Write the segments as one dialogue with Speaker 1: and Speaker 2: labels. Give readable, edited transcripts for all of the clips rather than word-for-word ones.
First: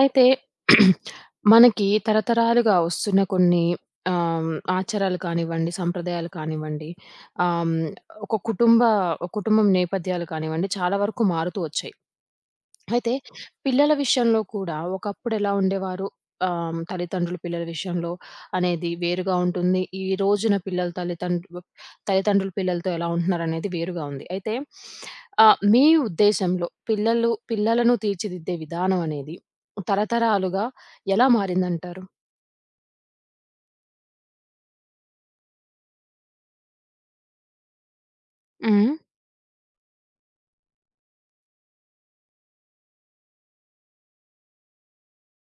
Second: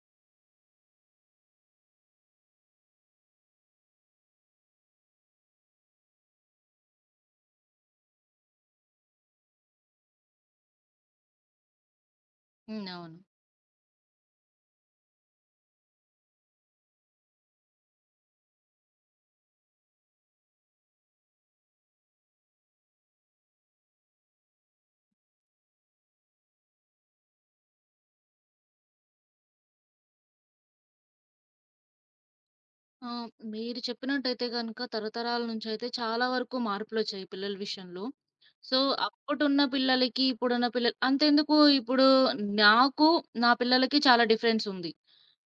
Speaker 1: అయితే మనకి తరతరాలుగా వస్తున్న కొన్ని ఆహ్, ఆచారాలు కానివ్వండి, సంప్రదాయాలు కానివ్వండి, ఆహ్, హ్మ్, ఒక కుటుంబ ఒక కుటుంబం నేపథ్యాలు కానివ్వండి, చాలా వరకు మారుతూ వచ్చాయి.
Speaker 2: హ్మ్.
Speaker 1: అయితే
Speaker 2: అవును.
Speaker 1: పిల్లల విషయంలో కూడా ఒకప్పుడు ఎలా ఉండేవారు తల్లిదండ్రులు పిల్లల విషయంలో అనేది వేరుగా ఉంటుంది. ఈ రోజున పిల్లల తల్లిదండ్రులు తల్లిదండ్రులు పిల్లలతో ఎలా ఉంటున్నారనేది వేరుగా ఉంది. అయితే మీ ఉద్దేశంలో పిల్లలను తీర్చిదిద్దే విధానం అనేది తరతరాలుగా ఎలా మారిందంటారు?
Speaker 2: ఆహ్, మీరు చెప్పినట్టయితే గనుక తరతరాల నుంచయితే చాలా వరకు మార్పులొచ్చాయి పిల్లల విషయంలో. సో,
Speaker 1: హ్మ్.
Speaker 2: అప్పుడున్న పిల్లలకి, ఇప్పుడున్న పిల్లలు అంతెందుకు ఇప్పుడు నాకు, నా పిల్లలకి చాలా డిఫరెన్స్ ఉంది.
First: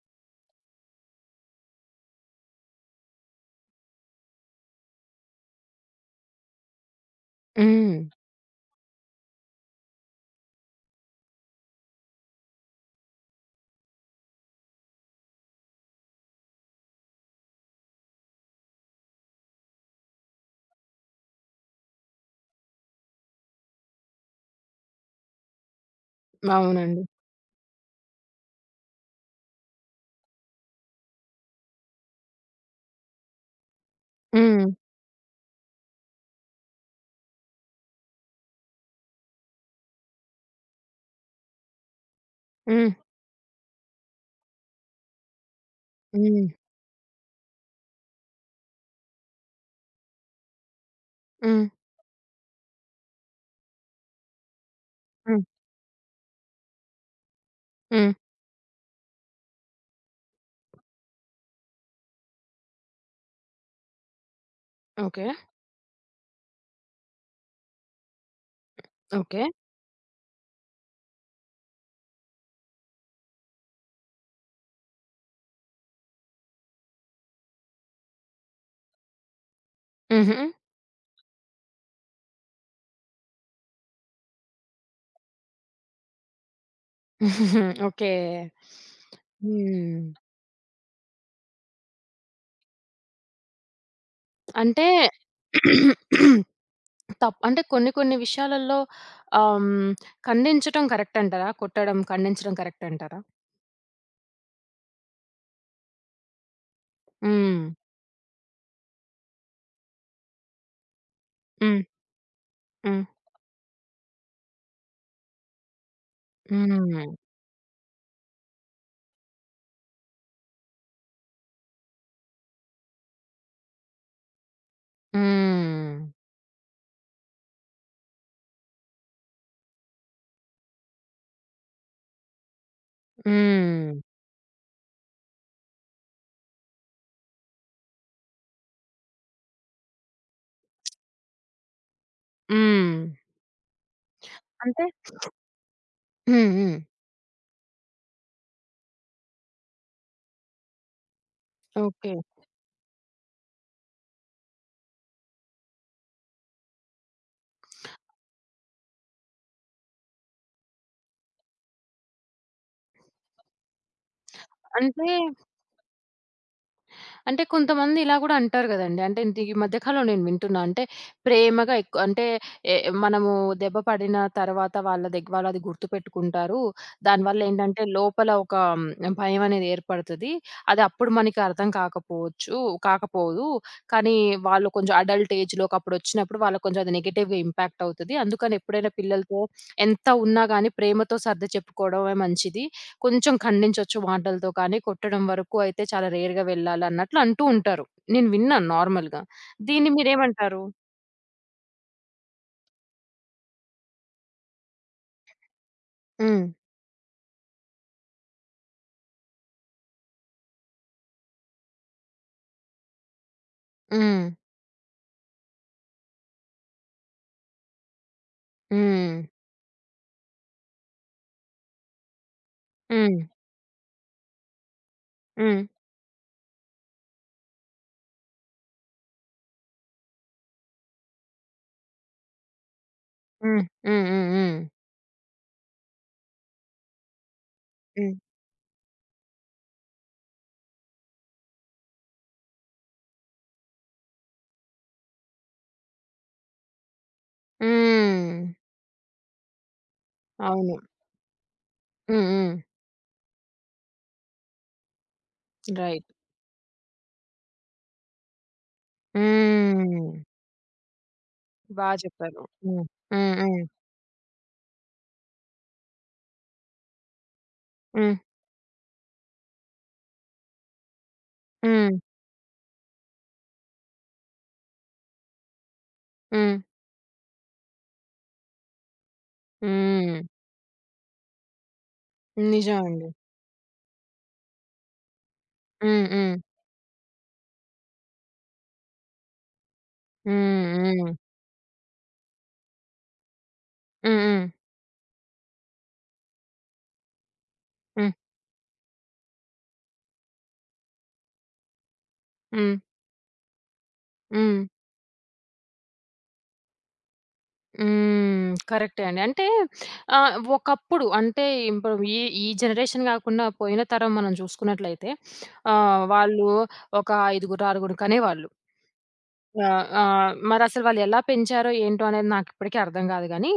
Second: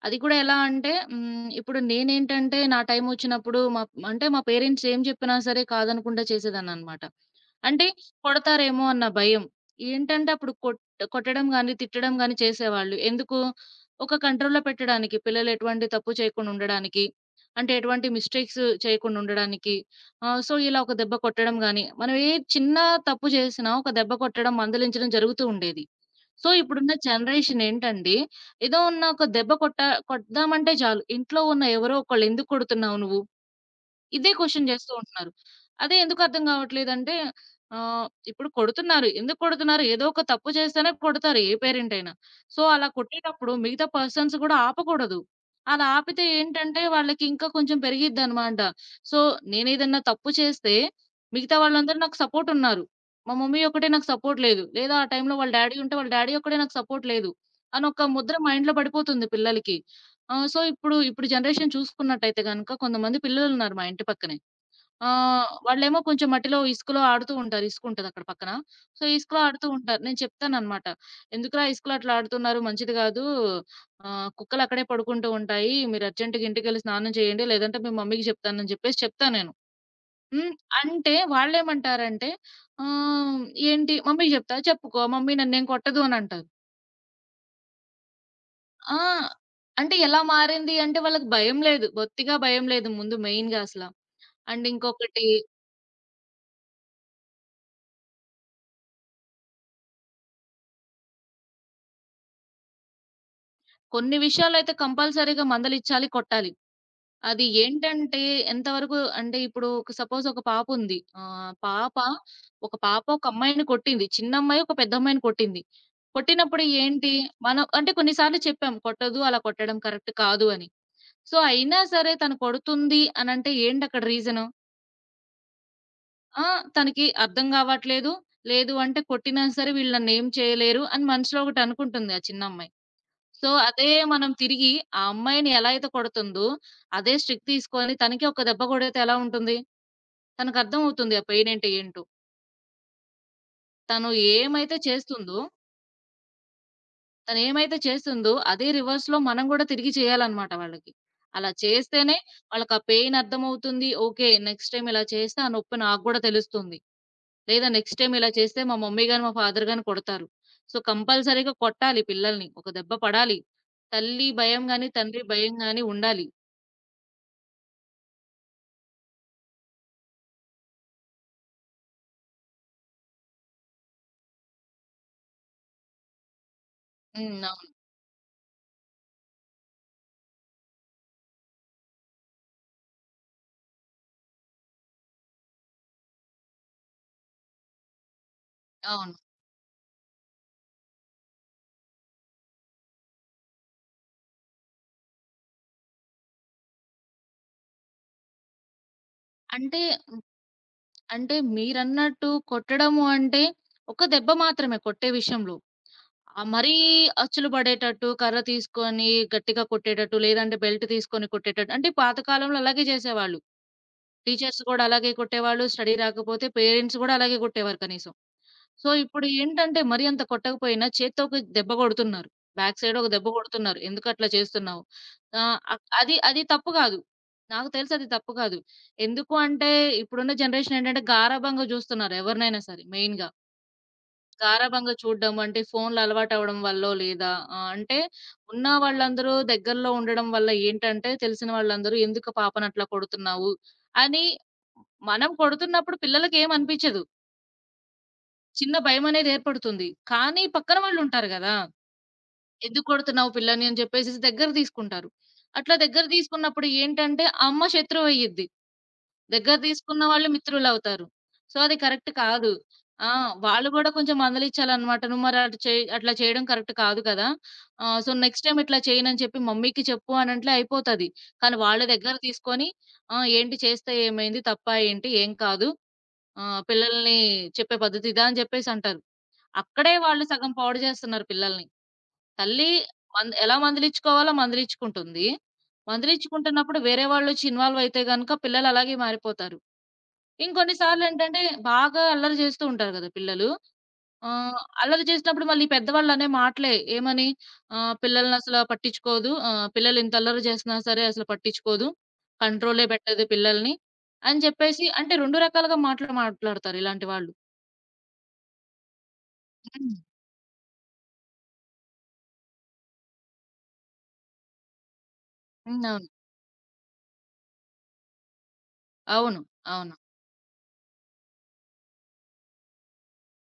Speaker 2: అది కూడా ఎలా అంటే హ్మ్. ఇప్పుడు నేనేంటంటే, నా టైమొచ్చినప్పుడు మా అంటే మా పేరెంట్స్ ఏం చెప్పినా సరే కాదనకుండా చేసేదాన్ననమాట. అంటే
Speaker 1: హ్మ్.
Speaker 2: కొడతారేమో అన్న భయం. ఏంటంటే అప్పుడు కొట్టడం గాని, తిట్టడం గాని చేసేవాళ్ళు. ఎందుకు? ఒక కంట్రోల్‌లో పెట్టడానికి. పిల్లలు ఎటువంటి తప్పు చేయకుండా ఉండడానికి. అంటే ఎటువంటి మిస్టేక్స్ చేయకుండా ఉండడానికి. సో, ఇలా ఒక దెబ్బ కొట్టడం గాని, మనం ఏ చిన్న తప్పు చేసినా ఒక దెబ్బ కొట్టడం, మందలించడం జరుగుతూ ఉండేది. సో, ఇప్పుడున్న
Speaker 1: అవునండి.
Speaker 2: జనరేషన్ ఏంటండి, ఏదో ఉన్న ఒక దెబ్బ కొడదామంటే చాలు. ఇంట్లో ఉన్న ఎవరో ఒకళ్ళు ఎందుకు కొడుతున్నావు నువ్వు? ఇదే
Speaker 1: హ్మ్.
Speaker 2: క్వెషన్ జేస్తూ ఉంటున్నారు. అదే ఎందుకు అర్థం గావట్లేదంటే ఇప్పుడు కొడుతున్నారు. ఎందుకు కొడుతున్నారు? ఏదో ఒక తప్పు చేస్తేనే కొడతారు ఏ పేరెంట్ అయినా. సో, అలా
Speaker 1: హ్మ్.
Speaker 2: కొట్టేటప్పుడు మిగతా పర్సన్స్ గూడా ఆపకూడదు. అలా ఆపితే
Speaker 1: హ్మ్.
Speaker 2: ఏంటంటే వాళ్ళకి ఇంకా కొంచెం పెరిగిద్దనమాట. సో, నేనేదన్నా తప్పు చేస్తే మిగతా
Speaker 1: హ్మ్.
Speaker 2: వాళ్ళందరూ నాకు సపోర్ట్ ఉన్నారు. మా మమ్మీ ఒక్కటే నాకు సపోర్ట్ లేదు. లేదా ఆ టైంలో
Speaker 1: హ్మ్.
Speaker 2: వాళ్ళ డ్యాడీ ఉంటే వాళ్ళ డ్యాడీ ఒక్కడే నాకు సపోర్ట్ లేదు. అనొక
Speaker 1: హ్మ్.
Speaker 2: ముద్ర మైండ్‌లో పడిపోతుంది పిల్లలకి. ఆ! సో, ఇప్పుడు జనరేషన్ చూసుకున్నట్టయితే గనక కొంతమంది పిల్లలున్నారు మా ఇంటి పక్కనే.
Speaker 1: ఓకే.
Speaker 2: వాళ్ళేమో కొంచెం మట్టిలో, ఇసుకలో ఆడుతూ ఉంటారు. ఇసుకుంటదక్కడ పక్కన. సో, ఇసుకలో
Speaker 1: ఓకే.
Speaker 2: ఆడుతూ ఉంటారు. నేను చెప్తాననమాట. "ఎందుకురా ఇసుకలో అట్లా ఆడుతున్నారు? మంచిది గాదు. కుక్కలక్కడే పడుకుంటూ ఉంటాయి. మీరు అర్జెంట్‌గా ఇంటికెళ్ళి స్నానం చేయండి. లేదంటే మీ మమ్మీకి చెప్తానని" చెప్పేసి చెప్తా నేను.
Speaker 1: హుహు.
Speaker 2: హ్మ్. అంటే వాళ్ళేమంటారంటే ఆహ్, "ఏంటి మమ్మీకి జెప్తా? చెప్పుకో మమ్మీ నన్నేం కొట్టదు" అనంటారు.
Speaker 1: ఓకే.
Speaker 2: ఆ! అంటే
Speaker 1: హ్మ్.
Speaker 2: ఎలా మారింది అంటే వాళ్ళకి భయం లేదు. బొత్తిగా భయం లేదు ముందు మెయిన్‌గా అసల. అండ్
Speaker 1: అంటే
Speaker 2: ఇంకొకటి
Speaker 1: అంటే కొన్ని కొన్ని విషయాలలో ఆహ్, హ్మ్, ఖండించటం కరెక్ట్ అంటారా? కొట్టడం, ఖండించడం కరెక్ట్ అంటారా?
Speaker 2: కొన్ని విషయాలైతే కంపల్సరీగా మందలిచ్చాలి, కొట్టాలి. అది
Speaker 1: హ్మ్.
Speaker 2: ఏంటంటే ఎంతవరకు అంటే ఇప్పుడు ఒక సపోజ్ ఒక పాప ఉంది. ఆహ్,
Speaker 1: హ్మ్.
Speaker 2: పాప ఒక
Speaker 1: హ్మ్.
Speaker 2: పాప ఒక అమ్మాయిని కొట్టింది. చిన్న అమ్మాయి ఒక పెద్ద అమ్మాయిని కొట్టింది. కొట్టినప్పుడు
Speaker 1: హ్మ్.
Speaker 2: ఏంటి మనం అంటే కొన్ని సార్లు చెప్పాం కొట్టొద్దు, అలా కొట్టడం కరెక్ట్ కాదు అని. సో, అయినా సరే తను కొడుతుంది అనంటే ఏంటి అక్కడ రీజన్?
Speaker 1: హ్మ్.
Speaker 2: ఆ! తనకి అర్థం గావట్లేదు. లేదు అంటే కొట్టినా సరే వీళ్ళు నన్నేం చేయలేరు అని మనసులో ఒకటనుకుంటుంది ఆ చిన్నమ్మాయి. సో, అదే
Speaker 1: హ్మ్.
Speaker 2: మనం తిరిగి ఆ అమ్మాయిని ఎలా అయితే కొడుతుందో, అదే స్ట్రిక్ తీసుకొని తనకి ఒక దెబ్బ కొడితే ఎలా ఉంటుంది? తనకర్థమవుతుంది ఆ పెయినంటే ఏంటో.
Speaker 1: హ్మ్.
Speaker 2: తను ఏమైతే
Speaker 1: అంటే
Speaker 2: చేస్తుందో,
Speaker 1: హ్మ్. హ్మ్.
Speaker 2: తనేమైతే చేస్తుందో అదే రివర్స్‌లో మనం గూడా తిరిగి చేయాలనమాట వాళ్ళకి. అలా
Speaker 1: ఓకే.
Speaker 2: చేస్తేనే వాళ్ళకా పెయిన్ అర్థమవుతుంది. ఓకే. నెక్స్ట్ టైమ్ ఇలా చేస్తే ఆ నొప్పి నాకు గూడా తెలుస్తుంది. లేదా నెక్స్ట్ టైమ్ ఇలా చేస్తే మా మమ్మీ గాని, మా ఫాదర్ గాని కొడతారు. సో, కంపల్సరీగా కొట్టాలి పిల్లల్ని. ఒక దెబ్బ పడాలి. తల్లి భయం గాని,
Speaker 1: అంటే,
Speaker 2: తండ్రి భయం గాని ఉండాలి.
Speaker 1: అంటే కొంతమంది ఇలా గూడా అంటారు గదండీ! అంటే ఇంత ఈ మధ్య కాలంలో నేను వింటున్నా. అంటే ప్రేమగా ఎక్కువ అంటే ఎ మనము దెబ్బ పడిన తర్వాత వాళ్ళది గుర్తుపెట్టుకుంటారు.
Speaker 2: హ్మ్. అవును.
Speaker 1: దానివల్లేంటంటే లోపల ఒక భయం అనేది ఏర్పడతది. అది అప్పుడు మనకి అర్థం కాకపోవచ్చు కాకపోదు. కానీ వాళ్ళు కొంచెం అడల్ట్ ఏజ్‌లోకి అప్పుడొచ్చినప్పుడు వాళ్ళకి కొంచెం అది నెగెటివ్‌గా ఇంపాక్ట్ అవుతది. అందుకని ఎప్పుడైనా
Speaker 2: అవును.
Speaker 1: పిల్లలతో ఎంత ఉన్నా గాని ప్రేమతో సర్ది చెప్పుకోవడమే మంచిది. కొంచెం ఖండించొచ్చు మాటలతో కానీ, కొట్టడం వరకు అయితే చాలా రేర్‌గా వెళ్ళాలన్నట్లు అంటూ ఉంటారు. నేను విన్నాను నార్మల్‌గా.
Speaker 2: అంటే
Speaker 1: దీన్ని
Speaker 2: హ్మ్.
Speaker 1: మీరేమంటారు?
Speaker 2: అంటే మీరన్నట్టు కొట్టడము అంటే ఒక దెబ్బ మాత్రమే కొట్టే విషయంలో.
Speaker 1: హ్మ్.
Speaker 2: మరీ అచ్చులు పడేటట్టు, కర్ర తీసుకొని గట్టిగా కొట్టేటట్టు, లేదంటే బెల్ట్ తీసుకొని కొట్టేటట్టు అంటే పాత కాలంలో అలాగే చేసేవాళ్ళు.
Speaker 1: హ్మ్.
Speaker 2: టీచర్స్ కూడా అలాగే కొట్టేవాళ్ళు. స్టడీ రాకపోతే పేరెంట్స్ కూడా అలాగే కొట్టేవారు కనీసం. సో,
Speaker 1: హ్మ్.
Speaker 2: ఇప్పుడు ఏంటంటే మరీ అంత కొట్టకపోయినా చేత్తో ఒక దెబ్బ కొడుతున్నారు. బ్యాక్ సైడ్ ఒక
Speaker 1: హ్మ్.
Speaker 2: దెబ్బ కొడుతున్నారు. ఎందుకట్లా చేస్తున్నావు? ఆహ్,
Speaker 1: హ్మ్.
Speaker 2: అక్ అది అది తప్పు కాదు. నాకు తెలిసి అది తప్పు కాదు. ఎందుకు అంటే ఇప్పుడున్న జనరేషన్ ఏంటంటే గారాబంగా చూస్తున్నారు ఎవరినైనా సరే మెయిన్‌గా.
Speaker 1: హ్మ్. హ్మ్. హ్మ్. హ్మ్.
Speaker 2: గారాబంగా చూడడం అంటే ఫోన్‌లు అలవాటవ్వడం వల్లో లేదా అంటే
Speaker 1: హ్మ్.
Speaker 2: ఉన్న వాళ్ళందరూ దగ్గరలో ఉండడం వల్ల ఏంటంటే తెలిసిన వాళ్ళందరూ ఎందుకు పాపనట్లా కొడుతున్నావు? అని మనం కొడుతున్నప్పుడు పిల్లలకేమనిపిచ్చదు.
Speaker 1: హ్మ్.
Speaker 2: చిన్న భయమనేది ఏర్పడుతుంది. కానీ
Speaker 1: అవును.
Speaker 2: పక్కన వాళ్ళుంటారు గదా!
Speaker 1: హ్మ్. హ్మ్.
Speaker 2: ఎందుకు కొడుతున్నావు పిల్లని అని జెప్పేసేసి దగ్గర తీసుకుంటారు. అట్లా దగ్గర
Speaker 1: రైట్.
Speaker 2: తీసుకున్నప్పుడు ఏంటంటే ఆ అమ్మ శత్రువయ్యిద్ది. దగ్గర తీసుకున్న
Speaker 1: హ్మ్.
Speaker 2: వాళ్ళు మిత్రులవుతారు. సో, అది
Speaker 1: బా
Speaker 2: కరెక్ట్
Speaker 1: చెప్పారు.
Speaker 2: కాదు.
Speaker 1: హ్మ్.
Speaker 2: ఆ!
Speaker 1: హ్మ్. హ్మ్.
Speaker 2: వాళ్ళు గూడా కొంచెం మందలించాలనమాట. నువ్వు మరి అటు చే అట్లా చేయడం కరెక్ట్ కాదు కదా! సో,
Speaker 1: హ్మ్.
Speaker 2: నెక్స్ట్ టైమ్ ఇట్లా చేయనని చెప్పి మమ్మీకి చెప్పు అనంట్లే అయిపోతది. కానీ వాళ్ళ
Speaker 1: హ్మ్.
Speaker 2: దగ్గర తీసుకొని ఆ! ఏంటి చేస్తే ఏమైంది? తప్పా ఏంటి? ఏం కాదు.
Speaker 1: హ్మ్.
Speaker 2: పిల్లల్ని చెప్పే పద్ధతి ఇదా అని జెప్పేసంటారు. అక్కడే
Speaker 1: హ్మ్.
Speaker 2: వాళ్ళు సగం పాడు జేస్తున్నారు పిల్లల్ని. తల్లి
Speaker 1: నిజమండి.
Speaker 2: ఎలా మందిలించుకోవాలో మందిలించుకుంటుంది.
Speaker 1: హ్మ్. హ్మ్.
Speaker 2: మందిలించుకుంటున్నప్పుడు వేరే వాళ్ళొచ్చి ఇన్వాల్వ్ అయితే గనుక పిల్లలు అలాగే మారిపోతారు.
Speaker 1: హ్మ్.
Speaker 2: ఇంకొన్ని
Speaker 1: హ్మ్.
Speaker 2: సార్లేంటంటే బాగా అల్లరి జేస్తూ ఉంటారు గదా! పిల్లలు.
Speaker 1: హ్మ్. హ్మ్.
Speaker 2: ఆహ్, అల్లరి చేసినప్పుడు మళ్ళీ పెద్దవాళ్ళనే మాటలే ఏమని
Speaker 1: హ్మ్.
Speaker 2: పిల్లలనసల పట్టించుకోదు. పిల్లలు ఇంత అల్లరి చేసినా సరే అసలు పట్టించుకోదు.
Speaker 1: హ్మ్.
Speaker 2: కంట్రోలే పెట్టదు పిల్లల్ని అని
Speaker 1: హ్మ్.
Speaker 2: చెప్పేసి అంటే 2 రకాలుగా మాటలు మాట్లాడతారు ఇలాంటి వాళ్ళు.
Speaker 1: హ్మ్. కరెక్టే అండి. అంటే
Speaker 2: హ్మ్.
Speaker 1: ఒకప్పుడు అంటే ఇప్పుడు ఈ ఈ జనరేషన్ గాకుండా పోయిన తరం మనం చూసుకున్నట్లయితే
Speaker 2: హ్మ్. అవును.
Speaker 1: వాళ్ళు ఒక ఐదుగురు, ఆరుగురు కనేవాళ్ళు.
Speaker 2: అవును.
Speaker 1: ఆహ్,
Speaker 2: అవును.
Speaker 1: ఆహ్, మరసలు వాళ్ళు ఎలా పెంచారో ఏంటో అనేది నాకిప్పటికి అర్థం గాదు గానీ,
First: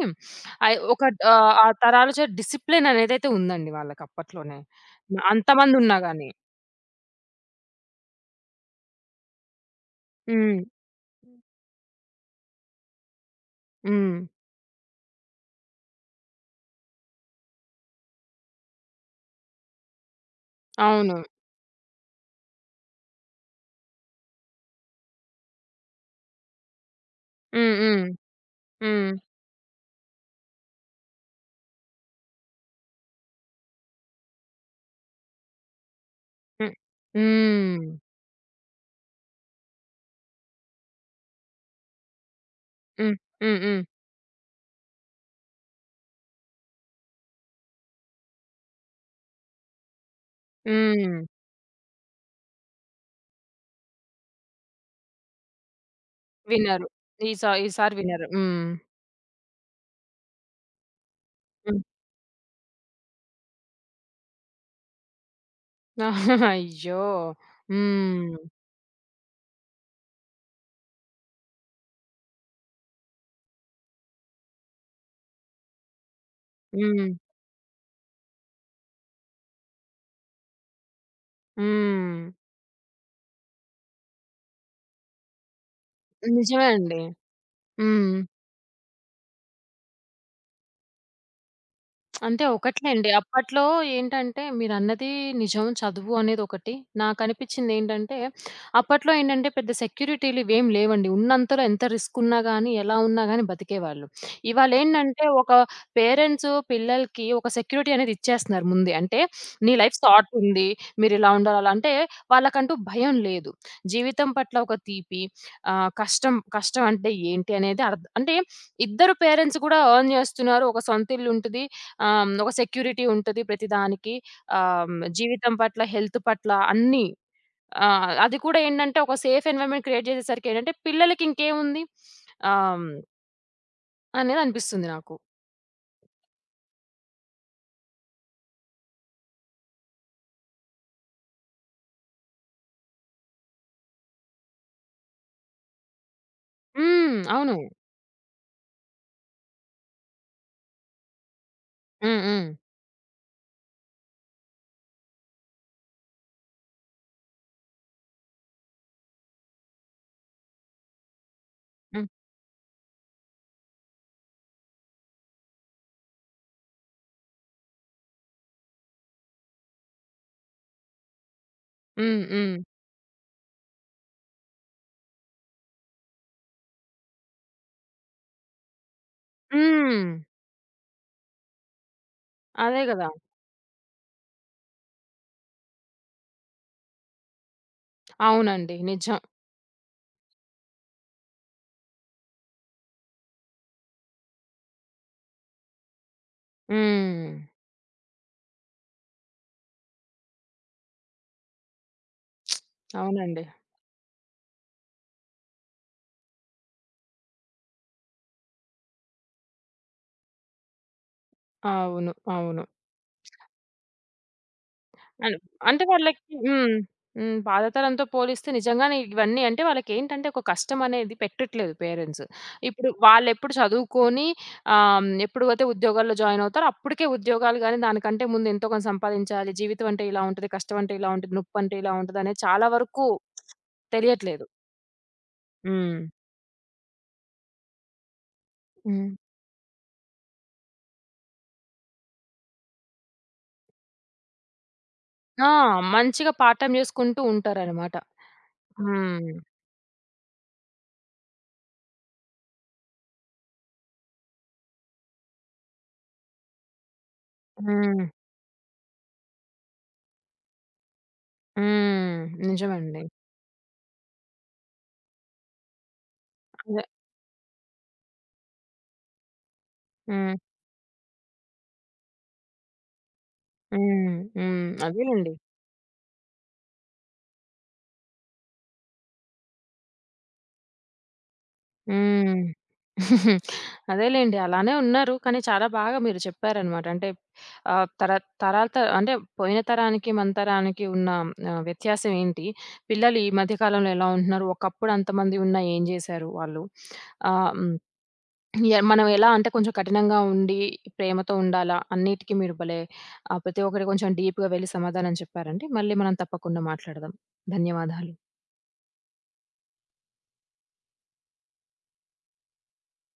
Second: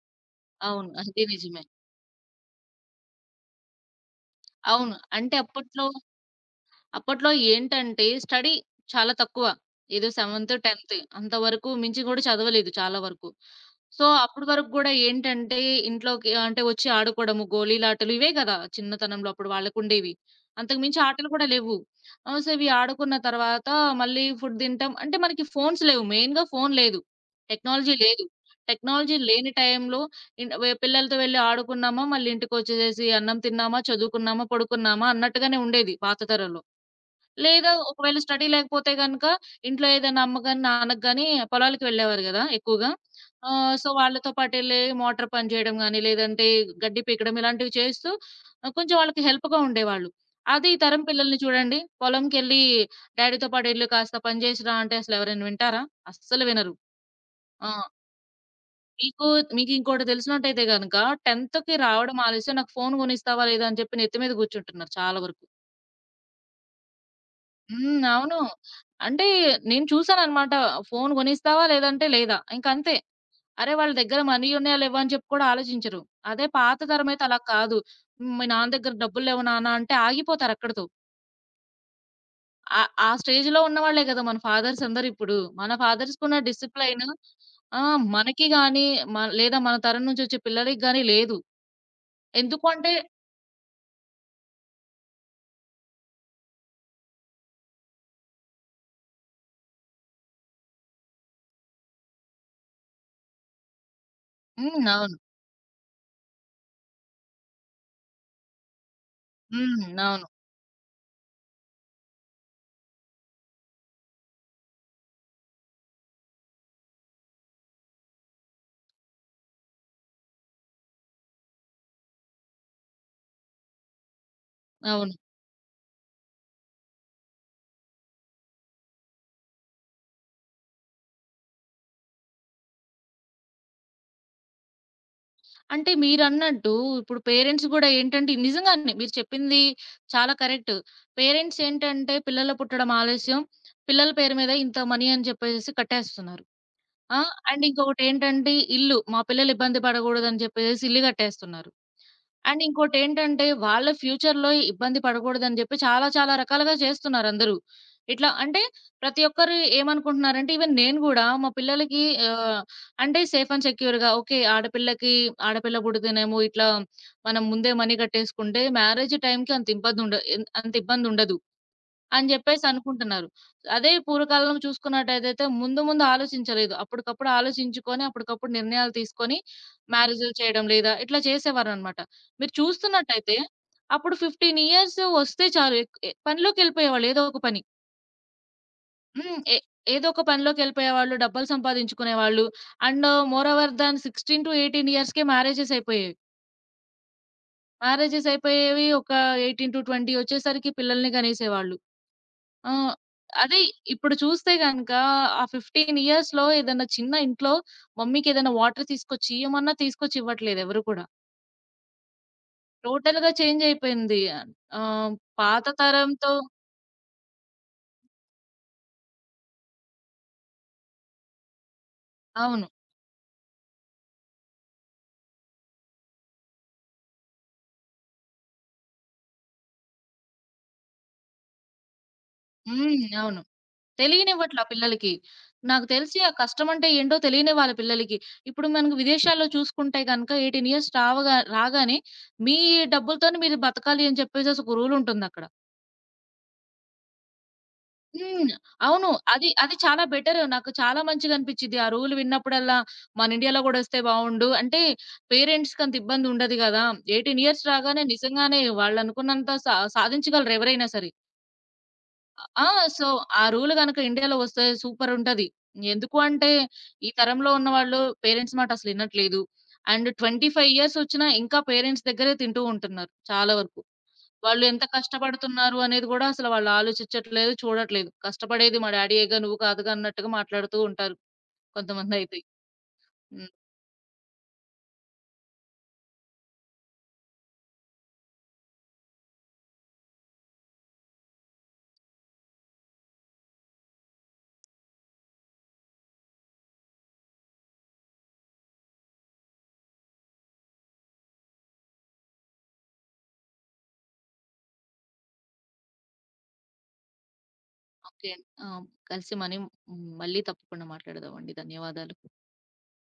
Speaker 2: అవును.
Speaker 1: ఒక
Speaker 2: అది నిజమే.
Speaker 1: ఆ తరాల చేత డిసిప్లిన్ అనేదైతే ఉందండి వాళ్ళకప్పట్లోనే.
Speaker 2: అవును. అంటే అప్పట్లో
Speaker 1: అంతమందున్నా గానీ.
Speaker 2: అప్పట్లో ఏంటంటే స్టడీ చాలా తక్కువ. ఏదో 7th,
Speaker 1: హ్మ్.
Speaker 2: 10th అంతవరకు మించి గూడా చదవలేదు చాలా వరకు. సో,
Speaker 1: హ్మ్.
Speaker 2: అప్పటి వరకు గూడా ఏంటంటే ఇంట్లోకి అంటే వచ్చి ఆడుకోవడము, గోళీలాటలు ఇవే గదా! చిన్నతనంలో అప్పుడు వాళ్ళకుండేవి. అంతకు మించి
Speaker 1: అవును.
Speaker 2: ఆటలు కూడా లేవు. సో, ఇవి ఆడుకున్న తర్వాత మళ్ళీ ఫుడ్ తింటాం. అంటే మనకి ఫోన్స్ లేవు. మెయిన్‌గా ఫోను లేదు.
Speaker 1: హ్మ్.
Speaker 2: టెక్నాలజీ
Speaker 1: హ్మ్.
Speaker 2: లేదు.
Speaker 1: హ్మ్.
Speaker 2: టెక్నాలజీ లేని టైంలో ఇన్ వె పిల్లలతో వెళ్లి ఆడుకున్నామా, మళ్ళీ ఇంటికొచ్చేసేసి అన్నం తిన్నామా, చదువుకున్నామా, పడుకున్నామా అన్నట్టుగానే ఉండేది పాత తరంలో.
Speaker 1: హ్మ్.
Speaker 2: లేదా
Speaker 1: హ్మ్.
Speaker 2: ఒకవేళ స్టడీ లేకపోతే గనక ఇంట్లో ఏదైనా అమ్మగాని, నాన్నకి గాని పొలాలకు వెళ్ళేవారు గదా! ఎక్కువగా.
Speaker 1: హ్మ్. హ్మ్. హ్మ్.
Speaker 2: సో, వాళ్ళతో పాటెళ్ళి మోటార్ పని చేయడం గాని, లేదంటే గడ్డి పీకడం ఇలాంటివి చేస్తూ కొంచెం వాళ్ళకి హెల్ప్‌గా ఉండేవాళ్ళు. అదే ఈ తరం
Speaker 1: హ్మ్.
Speaker 2: పిల్లల్ని చూడండి. పొలంకెళ్ళి డ్యాడీతో పాటు ఎళ్లి కాస్త పని చేసిరా అంటే అసలు ఎవరైనా వింటారా? అస్సలు వినరు.
Speaker 1: వినరు.
Speaker 2: ఆ!
Speaker 1: ఈసారి వినరు. హ్మ్.
Speaker 2: మీకు మీకింకోటి తెలిసినట్టయితే గనక 10థ్‌కి
Speaker 1: హ్మ్.
Speaker 2: రావడం ఆలస్యం నాకు ఫోను కొనిస్తావా లేదా అని చెప్పి నెత్తి మీద కూర్చుంటున్నారు చాలా వరకు.
Speaker 1: అయ్యో!
Speaker 2: హ్మ్.
Speaker 1: హ్మ్.
Speaker 2: అవును. అంటే నేను చూసాననమాట. ఫోను కొనిస్తావా? లేదంటే లేదా. ఇంకంతే. అరే! వాళ్ళ దగ్గర మనీ ఉన్నాయా? లేవా? అని చెప్పి కూడా ఆలోచించరు. అదే పాత
Speaker 1: హ్మ్.
Speaker 2: తరమైతే అలా కాదు. హ్మ్. మీ నాన్న దగ్గర డబ్బులు లేవు నాన్న అంటే ఆగిపోతారక్కడితో.
Speaker 1: హ్మ్.
Speaker 2: ఆ ఆ స్టేజ్‌లో ఉన్నవాళ్ళే గదా! మన ఫాదర్స్ అందరిప్పుడు. మన ఫాదర్స్‌కున్న
Speaker 1: నిజమే అండి.
Speaker 2: డిసిప్లైను ఆ!
Speaker 1: హ్మ్.
Speaker 2: మనకి గాని లేదా మన తరం నుంచొచ్చే పిల్లలకి గాని లేదు.
Speaker 1: అంటే
Speaker 2: ఎందుకు అంటే
Speaker 1: ఒకట్లేండి. అప్పట్లో ఏంటంటే మీరన్నది నిజం చదువు అనేది ఒకటి. నాకనిపించిందేంటంటే, అప్పట్లో ఏంటంటే పెద్ద సెక్యూరిటీలివేమి లేవండి. ఉన్నంతలో ఎంత రిస్క్ ఉన్నా గాని, ఎలా ఉన్నా గాని బతికేవాళ్ళు.
Speaker 2: హ్మ్. అవును.
Speaker 1: ఇవాళేంటంటే ఒక పేరెంట్స్ పిల్లలకి ఒక సెక్యూరిటీ అనేది ఇచ్చేస్తున్నారు ముందే. అంటే నీ
Speaker 2: హ్మ్.
Speaker 1: లైఫ్
Speaker 2: అవును.
Speaker 1: సార్ట్ ఉంది. మీరిలా ఉండాలి, అలా అంటే వాళ్ళకంటూ భయం లేదు. జీవితం పట్ల ఒక తీపి కష్టం, కష్టం అంటే ఏంటి అనేది అర్థం అంటే ఇద్దరు పేరెంట్స్ కూడా ఎర్న్ చేస్తున్నారు. ఒక సొంత ఇల్లుంటది. ఆహ్, హ్మ్. ఒక సెక్యూరిటీ ఉంటది ప్రతిదానికి. ఆహ్, హ్మ్.
Speaker 2: అవును.
Speaker 1: జీవితం పట్ల, హెల్త్ పట్ల అన్నీ. అది కూడా ఏంటంటే ఒక సేఫ్ ఎన్వైర్న్‌మెంట్ క్రియేట్ చేసేసరికి ఏంటంటే పిల్లలకి ఇంకేముంది ఆహ్, హ్మ్. అనేది అనిపిస్తుంది నాకు.
Speaker 2: అంటే మీరన్నట్టు ఇప్పుడు పేరెంట్స్ గూడా ఏంటంటే నిజంగానే మీరు చెప్పింది చాలా కరెక్ట్. పేరెంట్స్ ఏంటంటే పిల్లలు పుట్టడం ఆలస్యం. పిల్లల పేరు మీద ఇంత మనీ అని చెప్పేసేసి కట్టేస్తున్నారు. ఆ!
Speaker 1: హ్మ్. అవును.
Speaker 2: అండ్ ఇంకొకటేంటంటే ఇల్లు. మా పిల్లలు ఇబ్బంది పడగూడదని చెప్పేసేసి ఇల్లు కట్టేస్తున్నారు.
Speaker 1: హ్మ్. హ్మ్.
Speaker 2: అండ్ ఇంకోటేంటంటే, వాళ్ళ ఫ్యూచర్‌లో ఇబ్బంది పడకూడదని జెప్పి చాలా చాలా రకాలుగా చేస్తున్నారందరూ. ఇట్లా అంటే ప్రతి ఒక్కరు ఏమనుకుంటున్నారంటే, ఈవెన్ నేను గూడా మా పిల్లలకి
Speaker 1: హ్మ్.
Speaker 2: ఆహ్, అంటే సేఫ్ అండ్ సెక్యూర్‌గా ఓకే. ఆడపిల్లకి ఆడపిల్ల పుడితేనేమో ఇట్లా మనం ముందే మనీ కట్టేసుకుంటే మ్యారేజ్ టైమ్‌కి అంత ఇబ్బందుండదు.
Speaker 1: హ్మ్.
Speaker 2: అని
Speaker 1: హ్మ్.
Speaker 2: జెప్పేసి అనుకుంటున్నారు. అదే పూర్వకాలంలో చూసుకున్నట్టయితే ముందు ముందు ఆలోచించలేదు. అప్పటికప్పుడు ఆలోచించుకొని, అప్పటికప్పుడు నిర్ణయాలు తీసుకొని
Speaker 1: హ్మ్.
Speaker 2: మ్యారేజులు చేయడం లేదా ఇట్లా చేసేవారనమాట. మీరు
Speaker 1: అదే గదా!
Speaker 2: చూస్తున్నట్టయితే అప్పుడు 15 ఇయర్స్ వస్తే చాలు ఎక్ ఎ పనిలోకెళ్ళిపోయేవాళ్ళు ఏదో ఒక పని.
Speaker 1: అవునండి. నిజం.
Speaker 2: హ్మ్. ఏదో ఒక పనిలోకెళ్ళిపోయేవాళ్ళు, డబ్బులు సంపాదించుకునేవాళ్ళు. అండ్ మోర్ ఓవర్ దాన్ 16-18 ఇయర్స్‌కే మ్యారేజెస్ అయిపోయేవి.
Speaker 1: హ్మ్.
Speaker 2: మ్యారేజెస్ అయిపోయేవి. ఒక 18-20 వచ్చేసరికి పిల్లల్ని గనేసేవాళ్ళు. ఆ!
Speaker 1: అవునండి.
Speaker 2: అదే ఇప్పుడు చూస్తే గనక ఆ 15 ఇయర్స్‌లో ఏదన్నా చిన్న ఇంట్లో మమ్మీకేదైనా వాటర్ తీసుకొచ్చి ఇయ్యమన్నా తీసుకొచ్చి ఇవ్వట్లేదు ఎవరు కూడా.
Speaker 1: అవును. అవును.
Speaker 2: టోటల్‌గా చేంజ్ అయిపోయింది. ఆహ్,
Speaker 1: అన్
Speaker 2: పాత
Speaker 1: అంటే వాళ్ళకి
Speaker 2: తరంతో
Speaker 1: హ్మ్. హ్మ్. పాతతరంతో పోలిస్తే నిజంగానే ఇవన్నీ అంటే వాళ్ళకేంటంటే ఒక కష్టం అనేది పెట్టట్లేదు పేరెంట్స్.
Speaker 2: అవును.
Speaker 1: ఇప్పుడు వాళ్ళెప్పుడు చదువుకొని ఎప్పుడైతే ఉద్యోగాల్లో జాయిన్ అవుతారో అప్పటికే ఉద్యోగాలు గాని, దానికంటే ముందు ఎంతో కొంత సంపాదించాలి. జీవితం అంటే ఇలా ఉంటది. కష్టం అంటే ఇలా ఉంటది. నొప్పంటే ఇలా ఉంటదనేది చాలా
Speaker 2: హ్మ్.
Speaker 1: వరకు
Speaker 2: అవును.
Speaker 1: తెలియట్లేదు.
Speaker 2: తెలియనివ్వట్ల పిల్లలకి. నాకు
Speaker 1: హ్మ్.
Speaker 2: తెలిసి ఆ కష్టం అంటే ఏంటో తెలియని వాళ్ళ పిల్లలకి. ఇప్పుడు మనకు
Speaker 1: హ్మ్.
Speaker 2: విదేశాల్లో చూసుకుంటే గనక 18 ఇయర్స్ రావగా రాగానే మీ డబ్బులతోనే మీరు బతకాలి అని చెప్పేసేసి ఒక రూల్ ఉంటుందక్కడ.
Speaker 1: ఆ! మంచిగా పార్ట్ టైమ్ చేసుకుంటూ ఉంటారనమాట.
Speaker 2: హ్మ్. అవును.
Speaker 1: హ్మ్.
Speaker 2: అది అది చాలా బెటర్. నాకు చాలా మంచిగా అనిపిచ్చిద్ది. ఆ రూల్ విన్నప్పుడల్లా మన ఇండియాలో గూడా వస్తే బావుండు. అంటే పేరెంట్స్‌కి అంత ఇబ్బంది ఉండదు గదా! 18 ఇయర్స్ రాగానే
Speaker 1: హ్మ్.
Speaker 2: నిజంగానే వాళ్ళనుకున్నంత సాధించగలరు ఎవరైనా సరే.
Speaker 1: హ్మ్.
Speaker 2: ఆ!
Speaker 1: నిజమండి.
Speaker 2: సో, ఆ రూల్ గనక ఇండియాలో వస్తే సూపర్ ఉంటది. ఎందుకు అంటే
Speaker 1: అదే.
Speaker 2: ఈ తరంలో ఉన్నవాళ్ళు పేరెంట్స్ మాట అసలు ఇనట్లేదు. అండ్
Speaker 1: హ్మ్.
Speaker 2: 25 ఇయర్స్ వచ్చినా ఇంకా పేరెంట్స్ దగ్గరే తింటూ ఉంటున్నారు చాలా వరకు.
Speaker 1: హ్మ్.
Speaker 2: వాళ్ళు
Speaker 1: హ్మ్.
Speaker 2: ఎంత
Speaker 1: అదేలెండి.
Speaker 2: కష్టపడుతున్నారు అనేది గూడా అసలు వాళ్ళు ఆలోచించట్లేదు, చూడట్లేదు. కష్టపడేది మా డ్యాడీయేగా నువ్వు కాదుగా అన్నట్టుగా మాట్లాడుతూ ఉంటారు కొంతమందైతే.
Speaker 1: హ్మ్.
Speaker 2: హ్మ్.
Speaker 1: అదేలెండి. అలానే ఉన్నారు. కానీ చాలా బాగా మీరు చెప్పారనమాట. అంటే ఆహ్, తర తరాల అంటే పోయిన తరానికి, మన తరానికి ఉన్న వ్యత్యాసం ఏంటి? పిల్లలు ఈ మధ్య కాలంలో ఎలా ఉంటున్నారు? ఒకప్పుడు అంతమంది ఉన్నా ఏం జేశారు వాళ్ళు? ఆహ్, హ్మ్. మనం ఎలా అంటే కొంచెం కఠినంగా ఉండి, ప్రేమతో ఉండాలా? అన్నిటికి మీరు భలే ప్రతి ఒక్కటి కొంచెం డీప్‌గా వెళ్లి సమాధానం చెప్పారండి. మళ్ళీ మనం తప్పకుండా మాట్లాడదాం. ధన్యవాదాలు.
Speaker 2: ఓకే అండి. ఆ! కలిసి మనీ హ్మ్. మళ్ళీ తప్పకుండా మాట్లాడదామండి. ధన్యవాదాలు.